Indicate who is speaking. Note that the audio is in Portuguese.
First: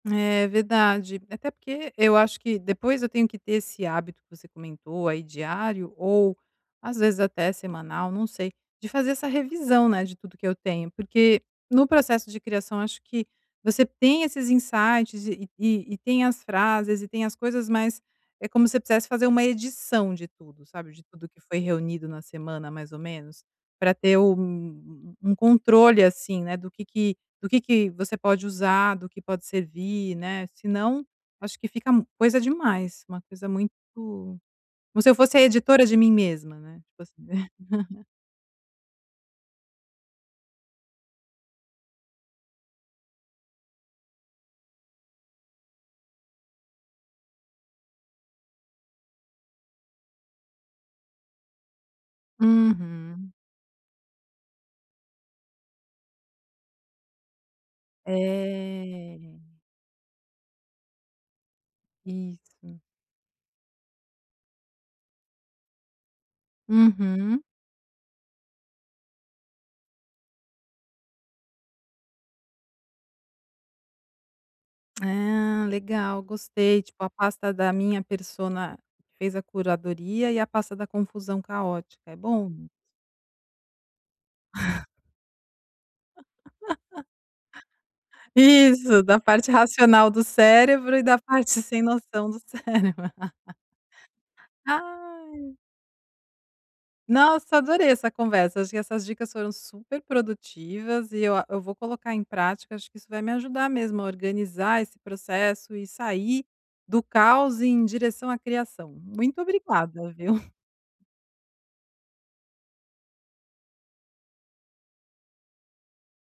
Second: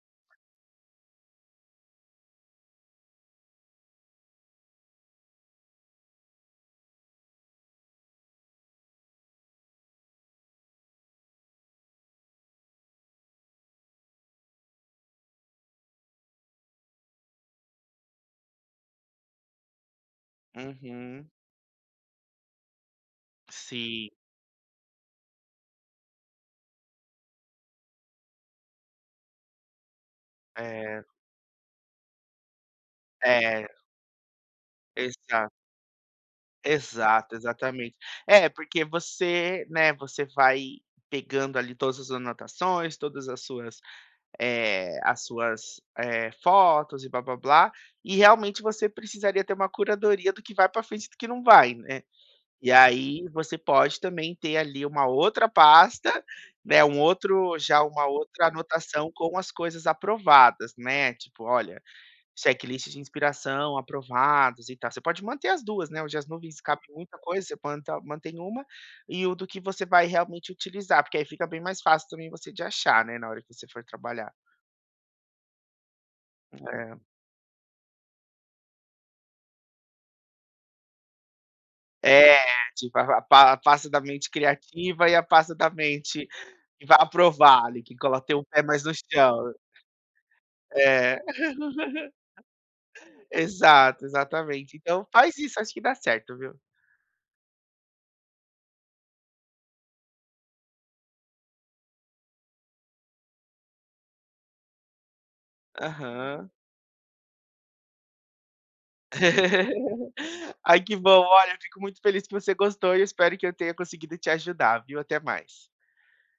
Speaker 1: É, verdade. Até porque eu acho que depois eu tenho que ter esse hábito que você comentou aí diário ou às vezes até semanal, não sei, de fazer essa revisão, né, de tudo que eu tenho. Porque no processo de criação, acho que você tem esses insights e e tem as frases e tem as coisas, mas é como se eu quisesse fazer uma edição de tudo, sabe, de tudo
Speaker 2: Uhum.
Speaker 1: que foi reunido na semana mais ou menos, pra
Speaker 2: Sim.
Speaker 1: ter um um controle, assim, né, do que que do que que você pode usar, do que pode servir, né. Se
Speaker 2: É.
Speaker 1: não acho que fica coisa demais, uma coisa
Speaker 2: É.
Speaker 1: muito como se eu fosse a
Speaker 2: Exa
Speaker 1: editora de mim mesma, né, tipo assim.
Speaker 2: Exato, exatamente. É, porque você, né, você vai pegando ali todas as anotações, todas as suas, eh, as suas, eh, fotos e blá-blá-blá, e realmente você precisaria ter uma curadoria do que vai pra frente e do que não vai, né. E aí
Speaker 1: Uhum.
Speaker 2: você pode também ter ali uma outra pasta, né, um outro já uma outra anotação
Speaker 1: É.
Speaker 2: com as coisas aprovadas, né. Tipo, olha
Speaker 1: Isso.
Speaker 2: checklist de inspiração aprovados e tal. Você pode manter as 2, né, hoje as nuvens cabem muita
Speaker 1: Uhum.
Speaker 2: coisa, você planta mantém uma e o do que você vai realmente utilizar, porque aí fica bem mais fácil também você de achar, né, na hora que você for trabalhar.
Speaker 1: Ah, legal,
Speaker 2: Hum,
Speaker 1: gostei.
Speaker 2: é.
Speaker 1: Tipo a pasta da minha persona que fez a curadoria e a pasta da confusão caótica, é
Speaker 2: É
Speaker 1: bom.
Speaker 2: tipo, a pa pasta da mente criativa e a pasta da mente que vá aprovar ali, que cola teu pé mais no
Speaker 1: Isso, da parte
Speaker 2: chão.
Speaker 1: racional do cérebro e da
Speaker 2: É.
Speaker 1: parte sem noção do cérebro.
Speaker 2: Exato, exatamente. Então faz
Speaker 1: Ai.
Speaker 2: isso, acho que dá certo, viu.
Speaker 1: Nossa, adorei essa conversa. Acho que essas dicas foram super produtivas e eu a eu vou colocar em prática, acho que isso vai me ajudar mesmo a organizar esse processo e sair
Speaker 2: Aham.
Speaker 1: do caos em direção à criação. Muito obrigada, viu.
Speaker 2: Ai, que bom. Olha, fico muito feliz que você gostou e eu espero que eu tenha conseguido te ajudar, viu. Até mais.